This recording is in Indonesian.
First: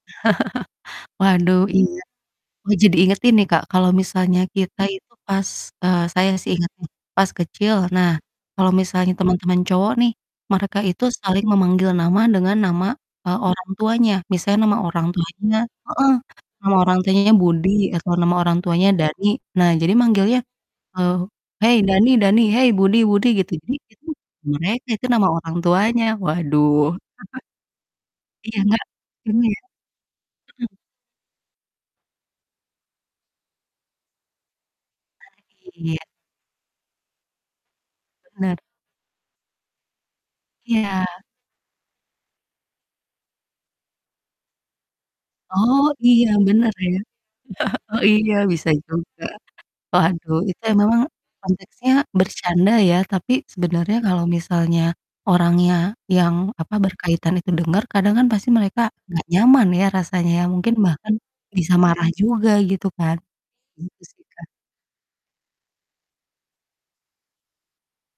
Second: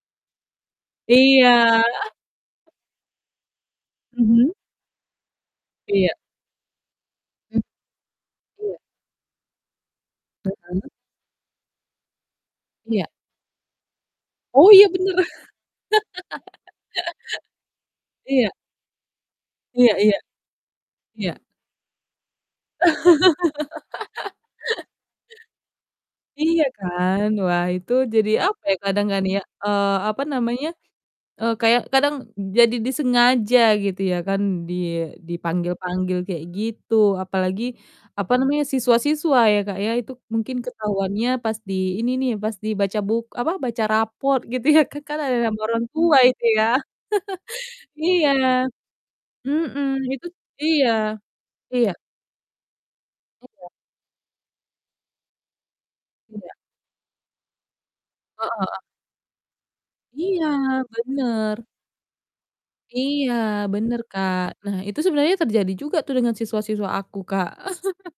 Waduh, Iya. iya. Oh, jadi inget ini, Kak, kalau misalnya Mhm. kita itu pas eee, Iya. saya sih inget pas Mmm. kecil, nah, kalau Iya. misalnya teman-teman cowok nih, Bener mereka kan? itu saling memanggil nama dengan nama, Iya. eee, orang tuanya. Misalnya Oh nama iya, orang bener. tuanya heeh, nama orang tuanya Budi atau nama Iya. orang tuanya Dani, nah, jadi Iya iya. manggilnya, eee, Iya. "Hei, Dani Dani! Hei, Budi Budi!" Gitu. Jadi itu, mereka itu nama orang tuanya, Iya waduh. kan. Wah, itu jadi Iya, apa ya nggak kadang kan ya, iya. eee, apa namanya, Mhm. eee, kayak kadang jadi disengaja gitu ya kan, di Ah, iya. dipanggil-panggil kayak gitu, apalagi apa Bener. namanya, siswa-siswa ya Kak ya, itu mungkin Iya. ketahuannya pas di ini nih, pas dibaca buk apa, baca raport gitu ya, ka kan ada nama Oh orang tua iya, itu ya. bener ya. Oh Iya. iya, bisa juga. Mhm. Itu Waduh, itu iya. memang konteksnya Iya. bercanda ya tapi Iya. sebenarnya kalau misalnya orangnya yang Iya. apa, berkaitan itu denger, kadang kan pasti Heeh mereka heeh. nggak nyaman ya rasanya ya, Iya, mungkin bahkan bener. bisa marah juga, gitu kan. Iya, bener, Gitu sih, Kak. Kak. Nah, itu sebenernya terjadi juga tuh dengan siswa-siswa aku, Kak.